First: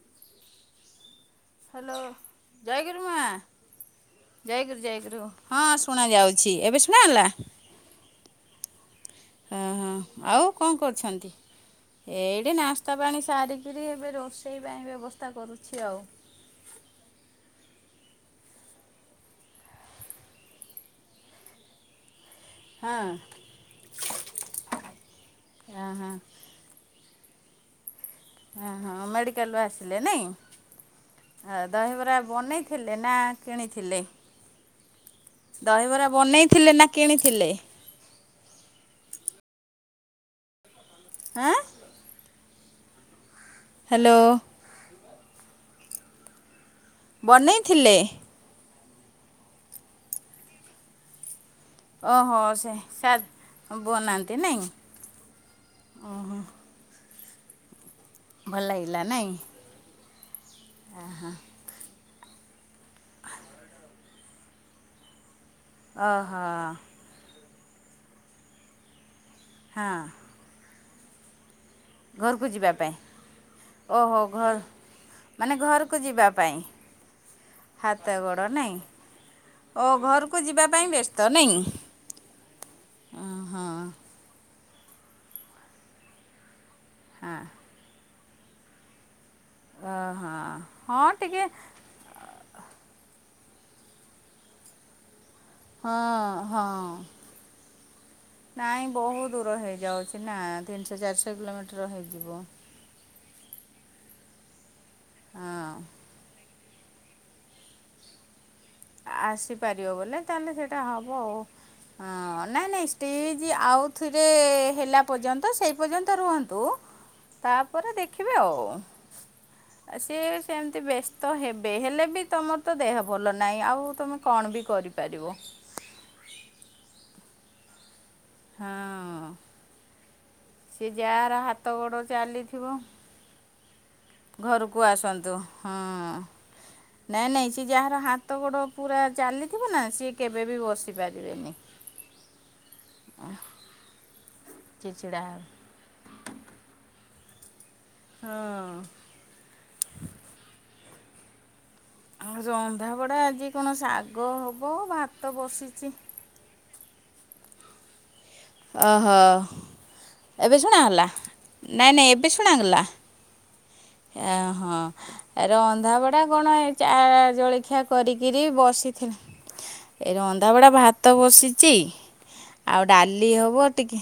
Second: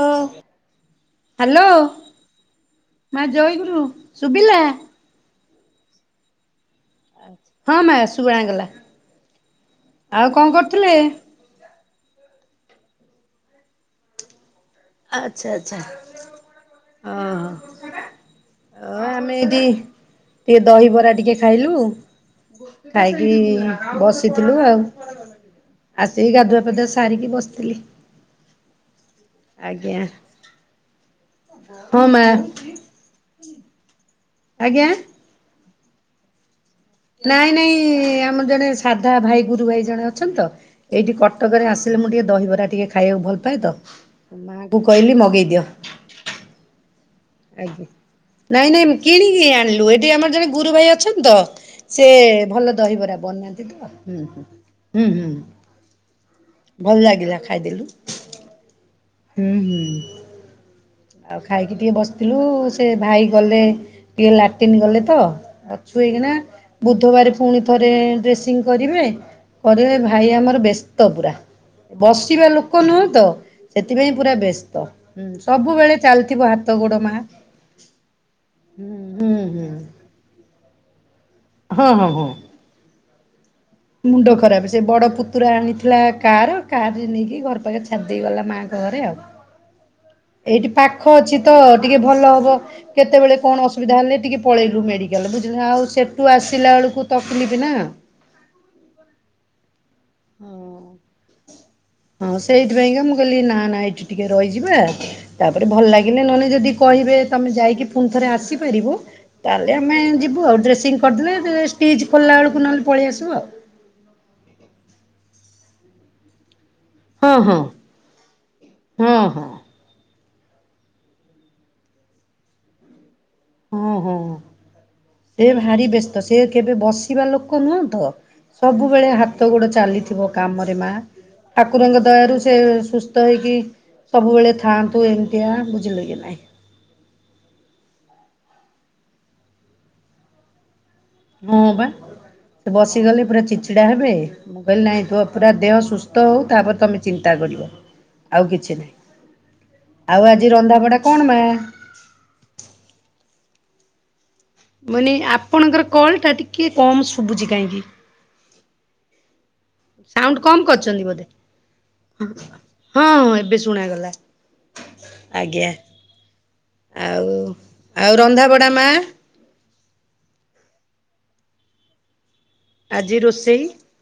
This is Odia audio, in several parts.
ଓ। ହ୍ୟାଲୋ ହ୍ୟାଲୋ ମା ଜୟଗୁରୁ ଶୁଭିଲା। ଜୟଗୁରୁ ଜୟଗୁରୁ ହଁ ଶୁଣା ଯାଉଛି ଏବେ ଶୁଣାଗଲା ହଁ ମା ଶୁଭାଗଲା ହଁ ହଁ ଆଉ କଣ କରୁଥିଲେ? କରୁଛନ୍ତି? ଏଇଠି ନାସ୍ତା ପାଣି ସାରିକିରି ଏବେ ରୋଷେଇ ପାଇଁ ବ୍ୟବସ୍ଥା ଆଛା କରୁଛି ଆଛା ଆଉ ଅହ। ଅ ଆମେ ଏଠି ଟିକେ ଦହିବରା ଟିକେ ଖାଇଲୁ। ହଁ ଖାଇକି ବସିଥିଲୁ ଆଉ। ହଁ ଆସିକି ହଁ ଗାଧୁଆ ପାଧୁଆ ସାରିକି ବସିଥିଲି। ହଁ ହଁ ମେଡି କାଲ୍ ଆସିଲେ ଆଜ୍ଞା ନାଇଁ ହଁ ଦହିବରା ମା ବନେଇଥିଲେ ନା କିଣିଥିଲେ? ଆଜ୍ଞା। ଦହିବରା ବନେଇଥିଲେ ନା। ନାଇଁ କିଣିଥିଲେ ନାଇଁ ଆମର ଜଣେ ସାଧା ଭାଇ ଗୁରୁ ଭାଇ ଜଣେ ଅଛନ୍ତି ତ ଏଇଠି ଆଁ କଟକରେ ଆସିଲେ ମୁଁ ଟିକେ ଦହିବରା ଟିକେ ଖାଇବାକୁ ଭଲ ପାଏ ତ ହ୍ୟାଲୋ ମାକୁ କହିଲି ମଗେଇଦିଅ। ଆଜ୍ଞା ବନେଇଥିଲେ ନାଇଁ ନାଇଁ କିଣିକି ଆଣିଲୁ ଏଠି ଆମର ଜଣେ ଗୁରୁ ଭାଇ ଅଛନ୍ତି ତ ସେ ଓହୋ ସେ ଭଲ ସା ଦହିବରା ବନାନ୍ତି ତ ହୁଁ ବନାନ୍ତି ନାଇଁ ହୁଁ ହୁଁ। ଭଲ ଲାଗିଲା ଖାଇଦେଲୁ। ଭଲ ଲାଗିଲା ନାଇଁ ହୁଁ ହୁଁ। ଆଉ ଖାଇକି ଟିକେ ବସିଥିଲୁ ସେ ଭାଇ ଗଲେ ଟିକେ ଲାଟିନ୍ ଗଲେ ତ ଅଛୁ ହେଇକିନା ଓହୋ ବୁଧବାର ପୁଣି ଥରେ ଡ୍ରେସିଂ କରିବେ ପରେରେ ହଁ ଭାଇ ଆମର ବ୍ୟସ୍ତ ପୁରା ବସିବା ଘରକୁ ଯିବା ଲୋକ ପାଇଁ ନୁହଁ ତ ସେଥିପାଇଁ ଓହୋ ପୁରା ଘର ବ୍ୟସ୍ତ ହୁଁ ମାନେ ସବୁବେଳେ ଘରକୁ ଯିବା ଚାଲିଥିବ ପାଇଁ ହାତ ଗୋଡ ମା ହାତ ଗୋଡ ନାଇଁ ହୁଁ ହୁଁ ହୁଁ ଓ ଘରକୁ ଯିବା ପାଇଁ ବ୍ୟସ୍ତ ନାଇଁ ହଁ ହଁ ହଁ। ହଁ ମୁଣ୍ଡ ଖରାପ ସେ ବଡ ପୁତୁରା ଆଣିଥିଲା କାର କାରରେ ହଁ ନେଇକି ଘର ପାଖରେ ଛାଡି ଦେଇଗଲା ମାଆଙ୍କ ଘରେ ଆଉ। ହଁ ଏଇଠି ହଁ ପାଖ ଅଛି ଟିକେ ତ ଟିକେ ଭଲ ହବ କେତେବେଳେ କଣ ଅସୁବିଧା ହେଲେ ଟିକେ ପଳେଇଲୁ ମେଡି ବୁଝିଲ ଆଉ ହଁ ସେଠୁ ଆସିଲା ହଁ ବେଳକୁ ତକଲିଫ ନା। ନାଇଁ ବହୁ ଦୂର ହେଇଯାଉଛି ନା ତିନିଶହ ଚାରିଶହ କିଲୋମିଟର ହଁ ହେଇଯିବ। ସେଇଥିପାଇଁକା ମୁଁ କହିଲି ନା ନା ଏଠି ଟିକେ ରହିଯିବା ତାପରେ ହଁ ଭଲ ଲାଗିଲେ ନହେଲେ ଯଦି କହିବେ ତମେ ଯାଇକି ପୁଣି ଥରେ ଆସିପାରିବ? ତାହେଲେ ଆସିପାରିବ ଆମେ ବୋଲେ ଯିବୁ ତାହେଲେ ଆଉ ସେଟା ଡ୍ରେସିଂ ହବ କରିଦେଲେ ଷ୍ଟିଚ୍ ଖୋଲିଲା ଆଉ ବେଳକୁ ନାଇଁ ନହେଲେ ନାଇଁ ପଳେଇ ଆସିବୁ ଷ୍ଟିଜ ଆଉ। ଆଉଥରେ ହେଲା ପର୍ଯ୍ୟନ୍ତ ସେଇ ପର୍ଯ୍ୟନ୍ତ ରୁହନ୍ତୁ। ହଁ ହଁ ତାପରେ ଦେଖିବେ ଆଉ ହଁ ହଁ ସେ ସେମିତି ବ୍ୟସ୍ତ ହେବେ ହେଲେ ବି ତମର ତ ଦେହ ଭଲ ନାହିଁ ଆଉ ଓ ହଁ ତମେ କଣ ବି କରିପାରିବ ସେ ଭାରିି ବେସ୍ତ ସେ କେବେ ବସିବା ଲୋକ ନୁହଁ ତ ସବୁବେଳେ ହଁ ହାତ ଗୋଡ ଚାଲିଥିବ। କାମରେ ମା ସିଏ ଯାହାର ହାତ ଗୋଡ଼ ଠାକୁରଙ୍କ ଦୟାରୁ ସେ ଚାଲିଥିବ ସୁସ୍ଥ ହେଇକି ସବୁବେଳେ ଘରକୁ ଥାଆନ୍ତୁ ଆସନ୍ତୁ ଏମିତିଆ ହଁ ବୁଝିଲେ କି ନାହିଁ? ନାଇଁ ନାଇଁ ସିଏ ଯାହାର ହାତ ଗୋଡ ପୁରା ଚାଲିଥିବ ନା ସିଏ କେବେ ବି ବସି ପାରିବେନି ହଁ ବା ସେ ବସିଗଲେ ପୁରା ଚିଡ୍ ଚିଡା ହେବେ ମୁଁ କହିଲି ନାହିଁ ଚିଚିଡ଼ା ତୁ ହେବେ ପୁରା ଦେହ ସୁସ୍ଥ ହଉ ତାପରେ ତମେ ଚିନ୍ତା କରିବ। ଆଉ ହଁ କିଛି ନାହିଁ। ଆଉ ଆଜି ରନ୍ଧାବଢା କଣ ମା? ଆଉ ରନ୍ଧାବଢ଼ା ଆଜି କଣ ଶାଗ ହବ ମାନେ ଭାତ ଆପଣଙ୍କର ବସିଛି କଲ ଟା ଟିକେ କମ ଶୁଭୁଛି କାହିଁକି। ଓହୋ। ସାଉଣ୍ଡ ଏବେ କମ ଶୁଣାଗଲା କରିଛନ୍ତି ବୋଧେ ନାଇଁ ନାଇଁ ଏବେ ଶୁଣାଗଲା ହଁ ହଁ ଏବେ ଶୁଣାଗଲା ଏ ହଁ ଆଜ୍ଞା ରନ୍ଧାବଡା କଣ ଚା ଆଉ ଜଳଖିଆ ଆଉ କରିକିରି ରନ୍ଧାବଢ଼ା ମା ବସିଥିଲି। [inaudible] ଏ ରନ୍ଧାାବଡା ଭାତ ବସିଛି ଆଉ ଡାଲି ଆଜି ଲି ରୋଷେଇ ହବ ଟିକେ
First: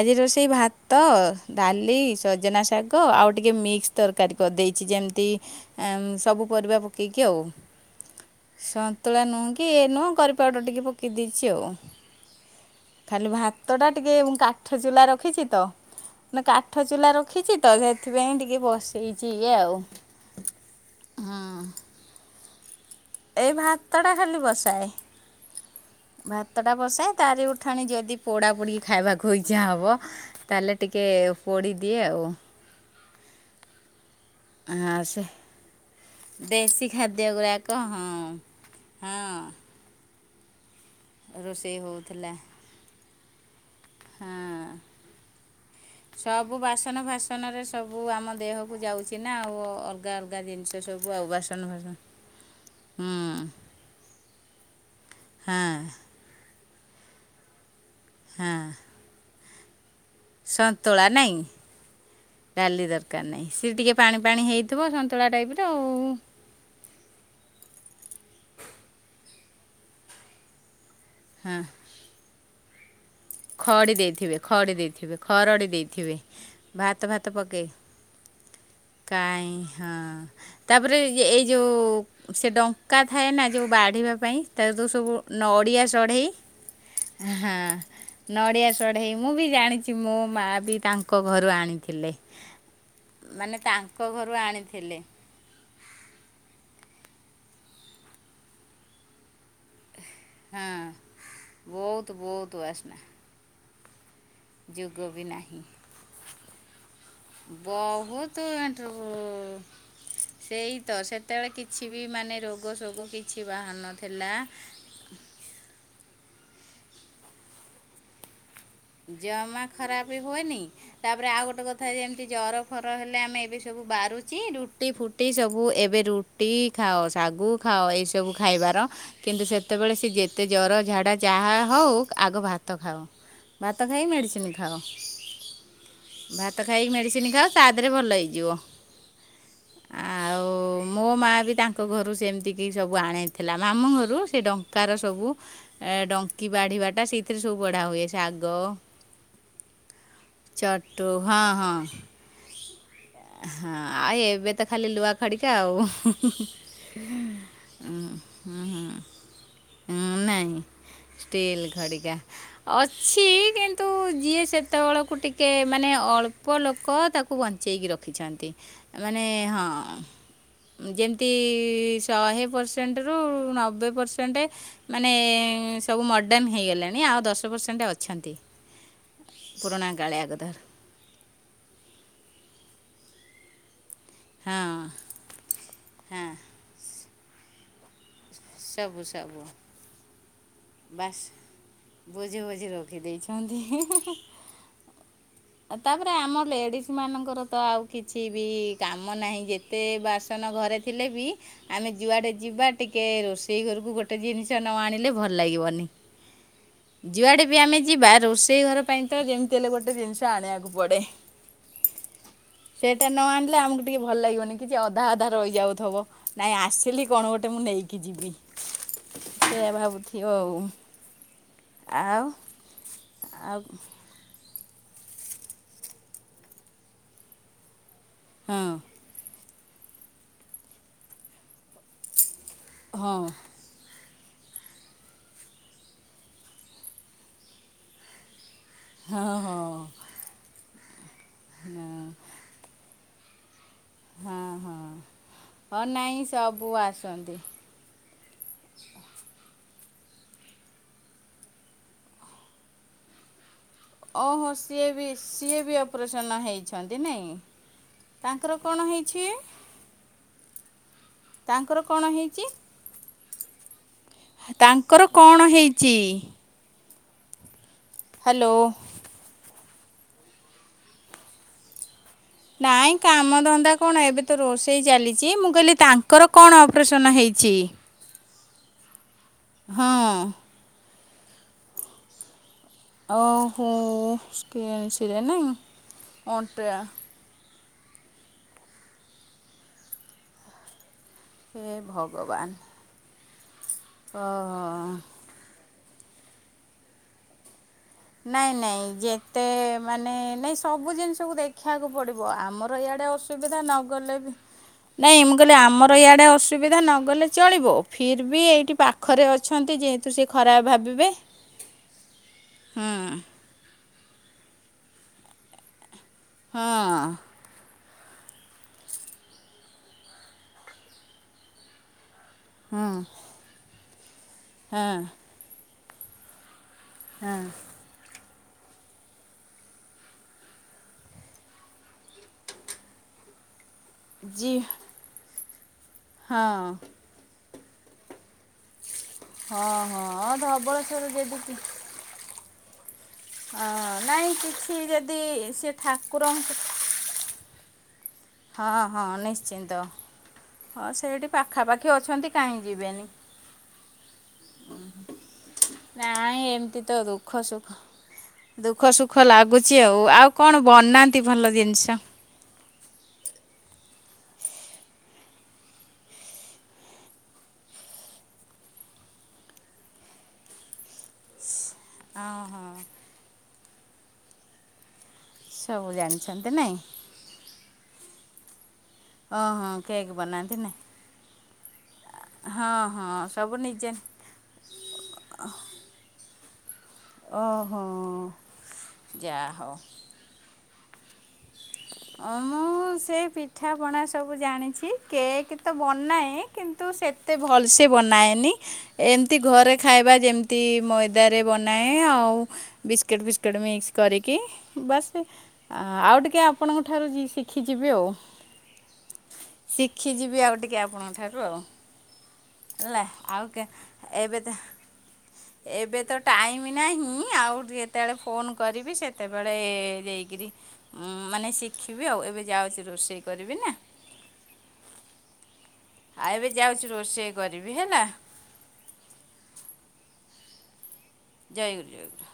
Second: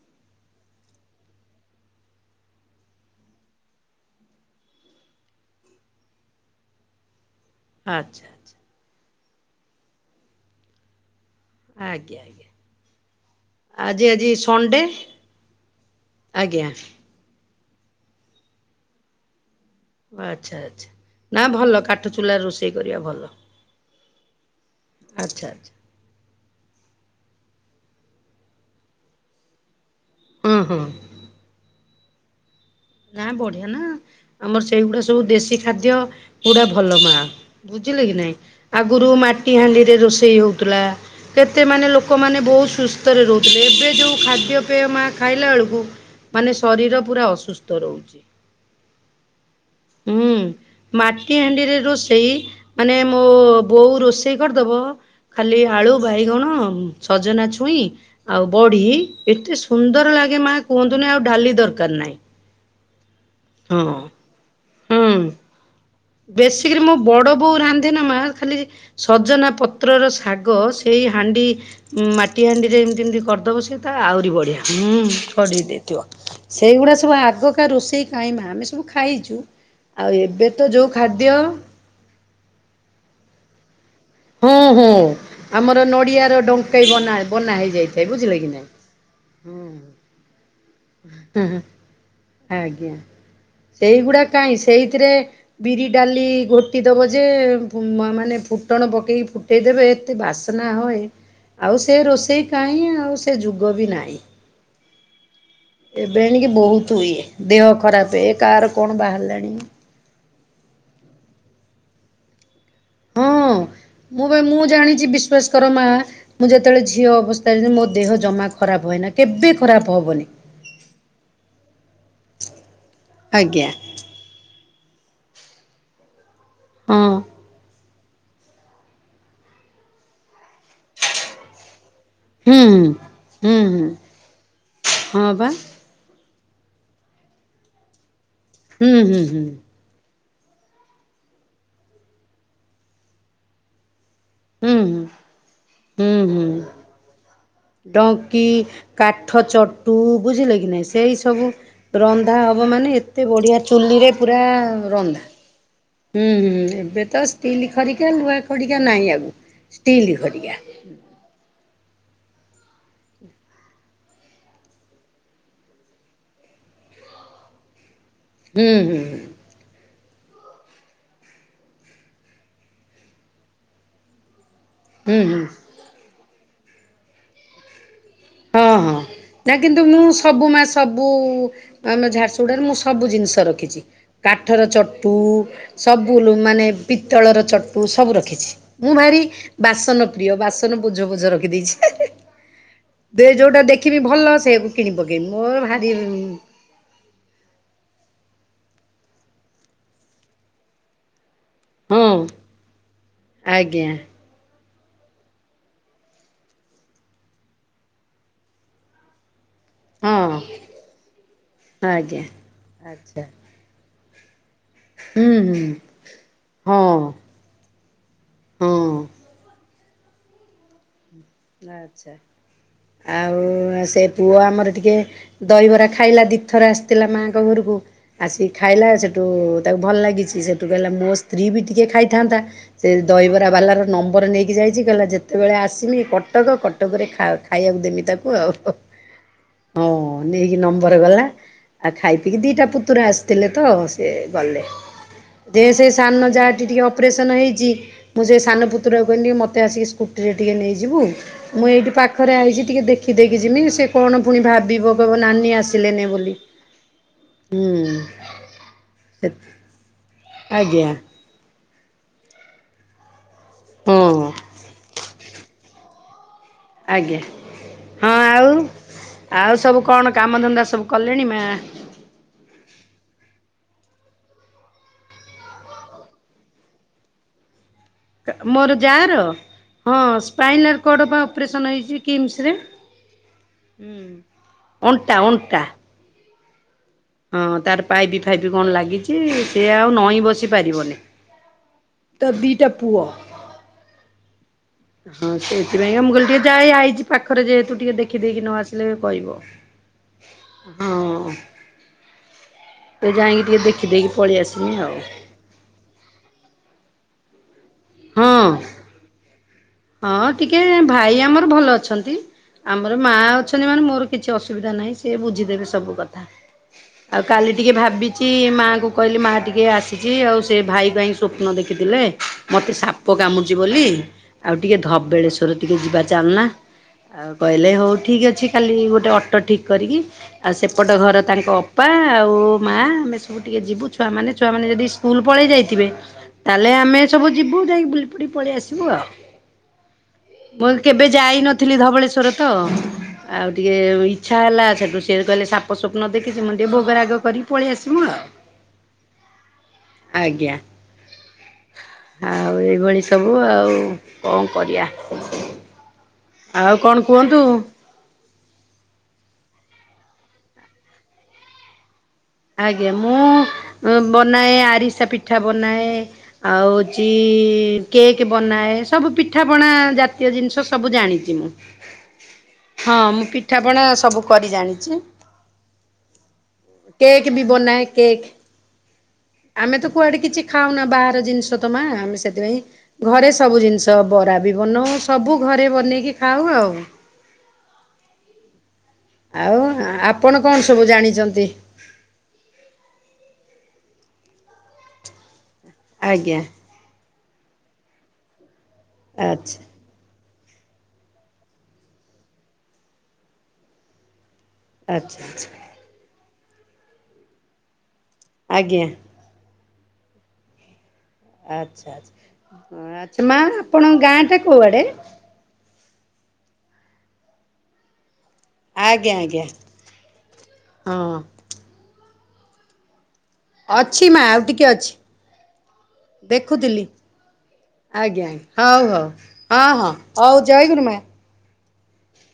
ଆଜି ରୋଷେଇ ଭାତ ଭାତ ଡାଲି ସଜନା ଶାଗ ଆଉ ଟିକେ ମିକ୍ସ ତରକାରୀ କରିଦେଇଛି ଯେମିତି ସବୁ ପରିବା ପକେଇକି ଆଉ। ଆଚ୍ଛା ଆଚ୍ଛା। ନ୍ତୁଳା ନୁଁ କି ଏ ନୁହଁ କରି ପାଉଡର ଟିକେ ପକେଇ ଦେଇ ଆଜ୍ଞା ଆଜ୍ଞା। ଭାତ ଟା ଆଜି ଟିକେ ଆଜି ମୁ କାଠ ସଣ୍ଡେ ଚୁଲା ରଖିଛି ତ ମ ଆଜ୍ଞା କାଠ ଚୁଲା ର ରଖିଛି ତ ସେଥିପାଇଁ ଟିକେ ବସେଇଛି ଇଏ ଆଉ। ଆଚ୍ଛା ଆଚ୍ଛା ନା ଭଲ କାଠ ଚୁଲାର ରୋଷେଇ କରିବା ଭଲ ଏଇ ଭାତ ଟା ଖାଲି ବସାଏ। ଆଚ୍ଛା ଆଚ୍ଛା ଭାତ ଟା ବସାଏ ତାରି ଉଠାଣି ଯଦି ପୋଡ଼ା ପୋଡ଼ିି ଖାଇବାକୁ ଇଚ୍ଛା ହବ ହୁଁ ତାହେଲେ ହୁଁ ଟିକେ ପୋଡ଼ି ଦିଏ ଆଉ। ନା ବଢିଆ ନା ଆମର ସେଇଗୁଡା ସବୁ ସେ ଦେଶୀ ଖାଦ୍ୟ ପୁରା ଦେଶୀ ଭଲ ମା ଖାଦ୍ୟ ଗୁଡ଼ାକ ବୁଝିଲେ କି ହଁ ନାଇଁ ଆଗରୁ ହଁ ମାଟି ହାଣ୍ଡି ରେ ରୋଷେଇ ହଉଥିଲା। କେତେ ରୋଷେଇ ମାନେ ହଉଥିଲା ଲୋକମାନେ ବହୁତ ସୁସ୍ଥରେ ରହୁଥିଲେ ଏବେ ଏବେ ଯୋଉ ହଁ ଖାଦ୍ୟ ପେୟ ମା ଖାଇଲା ବେଳକୁ ମାନେ ସବୁ ବାସନ ଶରୀର ପୁରା ଫାସନରେ ଅସୁସ୍ଥ। ସବୁ ରହୁଛି ଆମ ଦେହକୁ ଯାଉଛି ନା ଆଉ ଅଲଗା ହୁଁ ଅଲଗା ଜିନିଷ ସବୁ ଆଉ ମାଟି ବାସନ ହାଣ୍ଡିରେ ବା ରୋଷେଇ ମାନେ ମୋ ବୋଉ ରୋଷେଇ କରିଦବ ହଁ ଖାଲି ଆଳୁ ବାଇଗଣ କ ସଜନା ଛୁଇଁ ଆଉ ହଁ ବଢ଼ି ଏତେ ସୁ ସନ୍ତୁଳା ନାଇଁ ଦରକାର ନାହିଁ। ଡାଲି ଦରକାର ଦରକାର ନାହିଁ ସିଏ ଟିକେ ହଁ ପାଣି ପାଣି ହେଇଥିବ ହୁଁ ସନ୍ତୁଳା ଟାଇପ ର ଆଉ। ବେଶୀକରି ମୋ ବଡ ବୋଉ ରାନ୍ଧେନା ମା ଖାଲି ସଜନା ପତ୍ରର ଶାଗ। ସେଇ ହାଣ୍ଡି ହଁ ମାଟି ହାଣ୍ଡିରେ ଏମତି ଏମିତି କରିଦବ ସେ ଖଡ଼ି ଆହୁରି ଦେଇଥିବେ ବଢିଆ ଖଡ଼ି ହଁ ଦେଇଥିବେ ଛଡ଼େଇ ଖରଡ଼ି ଦେଇଥିବ ଦେଇଥିବେ ସେଇଗୁଡ଼ା ଭାତ ସବୁ ଫାତ ଆଗକା ପକାଇ ରୋଷେଇ କ ମ ଆମେ ସବୁ ଖାଇଛୁ କାଇଁ ଆଉ ହଁ ଏବେ ତ ଯୋଉ ତାପରେ ଏଇ ଖାଦ୍ୟ ଯୋଉ ସେ ଡଙ୍କା ଥାଏ ନା ଯୋଉ ବାଡ଼ି ହଁ ହଁ ଆମର ସଢ଼େଇ ନଡିଆର ଡଙ୍କେଇ ବ ହଁ ବନା ହେଇଯାଇଥାଏ ବୁଝିଲ। ନଡ଼ିଆ ଚଢେଇ ମୁଁ ବି ଜାଣିଛି ମୋ ମା ବି ତାଙ୍କ ଘରୁ ହୁଁ ଆଣିଥିଲେ। ଆଜ୍ଞା ମାନେ ତାଙ୍କ ସେଇଗୁଡା ଘରୁ କାହିଁ ଆଣିଥିଲେ ସେଇଥିରେ ବିରି ଡାଲି ଘୋଟି ଦେବ ଯେ ମ ମାନେ ଫୁଟଣ ପକାଇକି ଫୁଟାଇ ଦେବେ ବାସ୍ନା ହଁ ହୁଏ ଆଉ ସେ ବହୁତ ରୋଷେଇ ବହୁତ କାହିଁ ଆଉ ସେ ଯୁଗ ବି ନାହିଁ। ଯୋଗ ବି ନାଇଁ। ଏବେଣି କି ବହୁତ ହୁଏ ଦେହ ଖରାପ ହୁଏ କାହାର କଣ ବାହାରିଲାଣି। ବହୁତ ସେଇ ତ ସେତେବେଳେ କିଛି ବି ମାନେ ରୋ ହୁଁ ମୁଁ ବା ମୁଁ ଜାଣିଛି ବିଶ୍ଵାସ କର ମା ମୁଁ ଯେ ଯେତେବେଳେ ଝିଅ ଅବସ୍ତାରେ ଯେ ମୋ ଦେହ ଜମା ଖରାପ ହୁଏନା କେବେ ଜମା ଖରାପ ହବନି ହୁଏନି ତାପରେ ଆଉ ଗୋଟେ କଥା ଏମିତି ଜର ଫର ହେଲେ ଆମେ ଏବେ ଆଜ୍ଞା। ସବୁ ବାରୁଛିି ରୁଟି ଫୁଟି ସବୁ ଏବେ ରୁ ରୁଟି ଖାଅ ହଁ ଶାଗୁ ଖାଅ ଏଇସବୁ ଖାଇବାର କିନ୍ତୁ ସେତେବେଳେ ସିଏ ଯେ ତେ ଜର ଝାଡ଼ା ଯାହା ହଉ ଆଗ ହୁଁ ଭାତ ହୁଁ ଖାଅ। ହୁଁ ଭାତ ହୁଁ ଖାଇ ମେଡ଼ିସିନ ଖାଅ ହଁ ବା [inaudible] ଭାତ ଖାଇ ମେଡ଼ିସିନ ଖାଅ ତାଧୀରେ ଭଲ ହେଇଯିବ। ହୁଁ ହୁଁ ହୁଁ। ଆଉ ମୋ ମାଆ ବି ତାଙ୍କ ଘରୁ ସେମିତିକି ସବୁ ଆଣିଥିଲା ମାମୁଁ ଘରୁ। ସେ ହୁଁ ଡଙ୍କାର ହୁଁ ସବୁ ହୁଁ ଏ-ଡଙ୍କି ହୁଁ ବାଢ଼ିବା ଟା ସେଇଥିରେ ସବୁ ବଢ଼ା ହୁଏ ଶାଗ। ଡଙ୍କି କାଠ ଚଟୁ ବୁଝିଲେ କି ନାଇ ଚଟୁ ସେଇ ହଁ ସବୁ ହଁ ରନ୍ଧା ହବ ମାନେ ଏତେ ବଢିଆ ହଁ ଚୁଲିରେ ଆଉ ପୁରା ଏବେ ତ ଖାଲି ଲୁହା ରନ୍ଧା ଖଡ଼ିକା ଆଉ। ହୁଁ ହୁଁ ଏବେ ତ ଷ୍ଟିଲ ଖରିକା ଲୁହା ଖଡ଼ିକା ନାହିଁ ଆଉ। ଷ୍ଟିଲ ଖଡ଼ିକା। ଷ୍ଟିଲ୍‌। ଖଡ଼ିକା ଅଛି କିନ୍ତୁ ଯିଏ ସେତେବେଳକୁ ଟିକେ ମାନେ ଅଳପ ଲୋ ଲୋକ ତାକୁ ବନଚେଇକି ରଖିଛନ୍ତି ହୁଁ ହୁଁ ମାନେ ହଁ। ଯେମିତି ଶହେ ପରସେଣ୍ଟ ରୁ ନବେ ପରସେଣ୍ଟ ମାନେ ହୁଁ ହୁଁ ସବୁ ମଡେନ୍ ହେଇଗଲାଣି ଆଉ ଦଶ ପରସେଣ୍ଟ ଅ ହଁ ହଁ ନା କିନ୍ତୁ ମୁଁ କାଳିଆ ସବୁ କଥା ମା ସବୁ ଆମ ଝାରସୁଗୁଡ଼ାରେ ମୁଁ ସବୁ ଜିନିଷ ରଖିଛି କାଠର ହଁ ଚଟୁ ହଁ ସବୁୁନୁ ମାନେ ପିତଳର ଚଟୁ ସବୁ ରଖିଛି। ମୁଁ ସବୁ ଭାରି ସବୁ ବାସନ ପ୍ରିୟ ବାସ ବୁଝ ବୁଝ ରଖିଦେଇଛି। [inaudible] ଦେଖ ଦେଖିବି ଦେଇଛନ୍ତି [inaudible] ଭଲ ସେଇଆକୁ କିଣି ପକେଇବି ମୋର ଭାରି ତାପରେ ଆମ ଲେଡିଜ ମାନଙ୍କର ତ ଆଉ କିଛି ବି କାମ ନାହିଁ ଯେତେ ବାସନ ଘରେ ଥିଲେ ବି ଆମେ ହଁ ଯୁଆଡେ ଯିବା ଟିକେ ରୋଷେଇ ଆଜ୍ଞା ଘରକୁ ଗୋଟେ ଜିନିଷ ନ ଆଣିଲେ ଭ ଲାଗିବନି [inaudible] ଯୁଆଡ଼େ ବି ଆମେ ଯିବା ରୋଷେଇଘର ପାଇଁ ତ ଯେମ୍ ତେଲେ ଗୋଟେ ଜିନିଷ ହଁ ଆଣିବାକୁ ପଡ଼େ ଆଜ୍ଞା। [inaudible] ସେଟା ଆଚ୍ଛା ନ ଆଣିଲେ ଆମକୁ ଟିକେ ଭଲ ଲାଗିବନି। କିଛି ଅଧା ଅଧା ହୁଁ ହୁଁ ରହିଯାଉଥିବ ନାଇଁ ହଁ ଆସିଲି କଣ ଗୋଟେ ମୁଁ ନେଇକି ଯିବି। ହଁ ସେଆ ଭାବୁଥିବ ଆଉ। ଆଛା [inaudible] ଆଉ ସେ ପୁଅ ଆମର ଟିକେ ଦହିବରା ଖାଇଲା ଦି ଥର ଆସିଥିଲା ମାଆଙ୍କ ଘରକୁ ଆସିକି ଆଉ ଖାଇଲା ସେଠୁ ତାକୁ ଭଲ ଲାଗିଛି ସେଠୁ କହିଲା ମୋ ସ୍ତ୍ରୀ ବି ଟିକେ ଖାଇଥାନ୍ତା। ସେ ହଁ ହଁ ଦହିବରା ବାଲା ର ନମ୍ବ ପରେ ନେଇକି ଯାଇଛି କହିଲା ଯେତେବେଳେ ଆସିଲି କଟକ କଟକରେ ଖାଉ-ଖାଇବାକୁ ଦେମି ତାକୁ ଆଉ। [inaudible] ହଁ ନେଇକି ନମ୍ବର ଗଲା ଆଉ ଖାଇ ପିଇକି ଦିଟା ପୁତୁରା ଆସିଥିଲେ। ତ ସେ ହଁ ଗଲେ। ହଁ ଦେ ହଁ ସେ ନାଇଁ ସାନ ଯାଆ ଟି ସବୁ ଟିକେ ଅପରେସନ ଆସନ୍ତି ହେଇଛି। ମୁଁ ସେ ସାନ ପୁତ୍ରାକୁ କହିଲି ମତ ମୋତେ ଆସିକି ସ୍କୁଟିରେ ଟିକେ ନେଇଯିବୁ ମୁଁ ଏଇଠି ପାଖରେ ଆଇଛି ଟିକେ ଦେଖିଦେଇକି ଯିମି। ସେ କଣ ପୁଣି ଓହୋ ସିଏ ଭାବିବ ବି କହିବ ନାନୀ ସିଏ ବି ଆସିଲେନି ବୋଲି। ଅପରେସନ୍ ହେଛନ୍ତି ନାଇ। ହୁଁ ତାଙ୍କର କଣ ହଁ ହେଇଛି। ଆଜ୍ଞା। ତାଙ୍କର କଣ ହେଇଛି? ହଁ ତାଙ୍କର କଣ ହେଇଛି? ଆଜ୍ଞା। ହଁ ଆଉ ହାଲୋ। ଆଉ ସବୁ କଣ କାମ ଧନ୍ଦା ସବୁ କଲେଣି ମା? ନାଇଁ କାମ ଧନ୍ଦା କଣ ଏବେ ତ ରୋଷେଇ ଚାଲିଚି। ମୁଁ କହିଲି ତାଙ୍କର କଣ ଅପରେସନ ହେଇ ଛି? ମୋର ଯାଆର? ହଁ ସ୍ପାଇନାଲ୍ କର୍ଡ ବା ଅପରେସନ ହେଇଛି କିମ୍ସ୍ ରେ। ଓହୋ ଅଣ୍ଟା କିମ୍ସରେ ନାଇଁ ଅଣ୍ଟା ଅଣ୍ଟା। ହଁ ତାର ପାଇପି ଫାଇପ୍ କଣ ଲାଗିଚି, ସେ ଆଉ ନଇଁ ବସି ପାରିବନି। ହେ ତା ଭଗବାନ ଦିଟା ପୁଅ। ଓହୋ। ସେଥିପାଇଁକା ମୁଁ କହିଲି ଟିକେ ଯାଏ ଆଇଚି ପାଖରେ ଯେହେତୁ ଟିକେ ଦେଖିଦେଇକି ନ ନାଇଁ ନାଇଁ ଆସିଲେ କହିବ। ଯେତେ ମାନେ ନାଇଁ ସବୁ ହଁ ଜିନିଷକୁ ଦେଖିବାକୁ ପଡିବ। ଆମର ଇଆଡେ ତ ଯାଇକି ଟିକେ ଅସୁବିଧା ନ ଦେଖିଦେଇକି ଗଲେ ବି, ପଳେଇ ଆସିମି ଆଉ। ନାଇଁ ମୁଁ କହିଲି ଆମର ଇଆଡ଼େ ଅସୁବିଧା ନ ଗଲେ ଚଳିବ, ଫିର୍ ବି ହଁ ଏଇଠି ପାଖରେ ଅଛନ୍ତି ଯେହେତୁ ସେ ହଁ ଟିକେ ଖରାପ ଭାବିବେ ଭାଇ ଆମର ଭଲ ଅଛନ୍ତି ହୁଁ ଆମର ମା ଅଛନ୍ତି ମାନେ ମୋର କିଛି ଅସୁବିଧା ନାହିଁ, ସିଏ ବୁଝିଦେବେ ସବୁ କ ଥା। ହଁ ଆଉ କାଲି ଟିକେ ଭା ଭାବିଚି ମାଆଙ୍କୁ କହିଲି ମାଆ ଟିକିଏ ଆସିଚି, ଆଉ ସେ ଭାଇ ପାଇଁ ସ୍ୱପ୍ନ ଦେଖିଥିଲେ ମତେ ହଁ ସାପ କାମୁଡିଚି ବୋଲି, ଆଉ ଟିକେ ହଁ। ଧବଳେଶ୍ଵର ଟିକେ ଯିବା ଚାଲୁନା? ଆଉ କହିଲେ ହଉ ଠିକ୍ ଅଛି। କାଲିକି ଗୋଟେ ଅଟୋ ଠିକ୍ କରିକି ଆଉ ସେପଟ ଘର ତାଙ୍କ ଅପା ଆଉ ମାଆ ଆମେ ସବୁ ଟିକେ ଯିବୁ ଛୁଆମାନେ, ଜି ଛୁଆମାନେ ଯଦି ସ୍କୁଲ ପଳେଇ ଯାଇଥିବେ ହଁ ତାହେଲେ ଆମେ ସବୁ ଯିବୁ ଯାଇକି ବୁଲି ପଡ଼ି ପଳେଇ ଆସିବୁ ଆଉ। ହଁ ହଁ ହଁ ମୁଁ କେବେ ଧବଳେଶ୍ଵରେ ଯେଦି ଯି ଯାଇନଥିଲି ଧବଳେଶ୍ଵର ତ ଆଉ ଟିକେ ଇଚ୍ଛା ହେଲା କିଛି ସେଠୁ ସିଏ ଯଦି କହିଲେ ସେ ସାପ ସ୍ୱପ୍ନ ଦେଖିଚି, ଠାକୁରଙ୍କୁ ମୁଁ ଟିକେ ଭୋଗ ରାଗ କରିକି ପଳେଇ ଆସି ହଁ ହଁ ନିଶ୍ଚିନ୍ତ। ଆଜ୍ଞା ହଁ ସେଇଟି ପାଖାପାଖି ଅଛନ୍ତି ଆଉ କାହିଁକି ଏଇଭଳି ଯିବେନି। ସବୁ ଆଉ କଣ କରିଆ? ନାଇଁ ଏମିତି ତ ଦୁଃଖ ସୁଖ ଦୁଃଖ ସୁଖ ଲାଗୁ ଚି ଆଉ। ଆଉ କଣ ବନାନ୍ତି ଭଲ ଜିନଷ? ଆଜ୍ଞା ମୁଁ ବନାଏ ଆରିସା ପିଠା ବନାଏ, ଆଉ ହଉଛି କେକ୍ ବନାଏ, ସବୁ ପିଠାପଣା ଜାତୀୟ ଜିନିଷ ସବୁ ଜାଣିଚି ମୁଁ। ଓହୋ। ପଣା ସବୁ କରି ଜାଣିଚି। ସବୁ ଜାଣିଛନ୍ତି ନାଇଁ? କେକ୍ ବି ବନାଏ କେକ୍। ଅ ଆମେ ତ କୁଆଡେ କିଛି ଖାଉନା ବାହାର ଜିନିଷ ତ ମାଆ। ଆମେ ହଁ ସେଥିପାଇଁ ହଁ ଘରେ ସବୁ ନିଜେ ଜିନିଷ ବରା ବି ବନଉ ସବୁ ଘରେ ବନେଇକି ଖାଉ ଆଉ। ଓହୋ। ଯା ଆଉ ହଉ ଆପଣ କଣ ସବୁ ଜାଣିଚନ୍ତି? ଅ ମୁଁ ସେ ପିଠାପଣା ସବୁ ଜାଣିଛି। କେକ୍ ତ ଆଜ୍ଞା ବନାଏ କିନ୍ତୁ ସେତେ ଏତେ ଭଲସେ ବନାଏନି। ଏମତି ଆଚ୍ଛା ଘରେ ଖାଇବା ଯେମତି ମଇଦାରେ ବନାଏ, ଆଉ ବିଷ୍ଟିଟ୍ ଫିଷ୍ଟିଟ୍ ମିକ୍ସ କରି କି ବାସ୍ ଆଚ୍ଛା ଆଚ୍ଛା ଆଉ ଟିକେ ଆପଣଙ୍କ ଠାରୁ ଶିଖିଯିବି ଆଉ। ଆଜ୍ଞା। ଶିଖି ଯିବି ଆଉ ଟିକେ ଆପ ଆଚ୍ଛା ଆଚ୍ଛା। ହେଲା ଆଚ୍ଛା ମା ଆଉ ଆପଣଙ୍କ ଏବେ ଗାଁଟା ତ କୋଉଆଡ଼େ? ଏବେ ତ ଟାଇମ୍ ନାହିଁ ଆଉ ଯେତେବେଳେ ଫୋନ୍ କରିବି ଆଜ୍ଞା ଆଜ୍ଞା ସେତେବେଳେ ଯାଇକିରି ହଁ ଉମ୍ ଶିଖିବି ଆଉ। ଏବେ ଯାଉଛି ରୋଷେଇ କରିବି ନା ଅଛି ମା ଆଉ ଟିକେ ଅଛି। ଆଉ ଏବେ ଦେଖୁଥିଲି ଯାଉଛି ରୋଷେଇ କରିବି ହେଲା ଆଜ୍ଞା ହଉ ହଉ ହଁ ହଁ ହଉ ଜୟ ଗୁରୁମା। ଜୟ ଗୁରୁ ଜୟ ଗୁରୁ।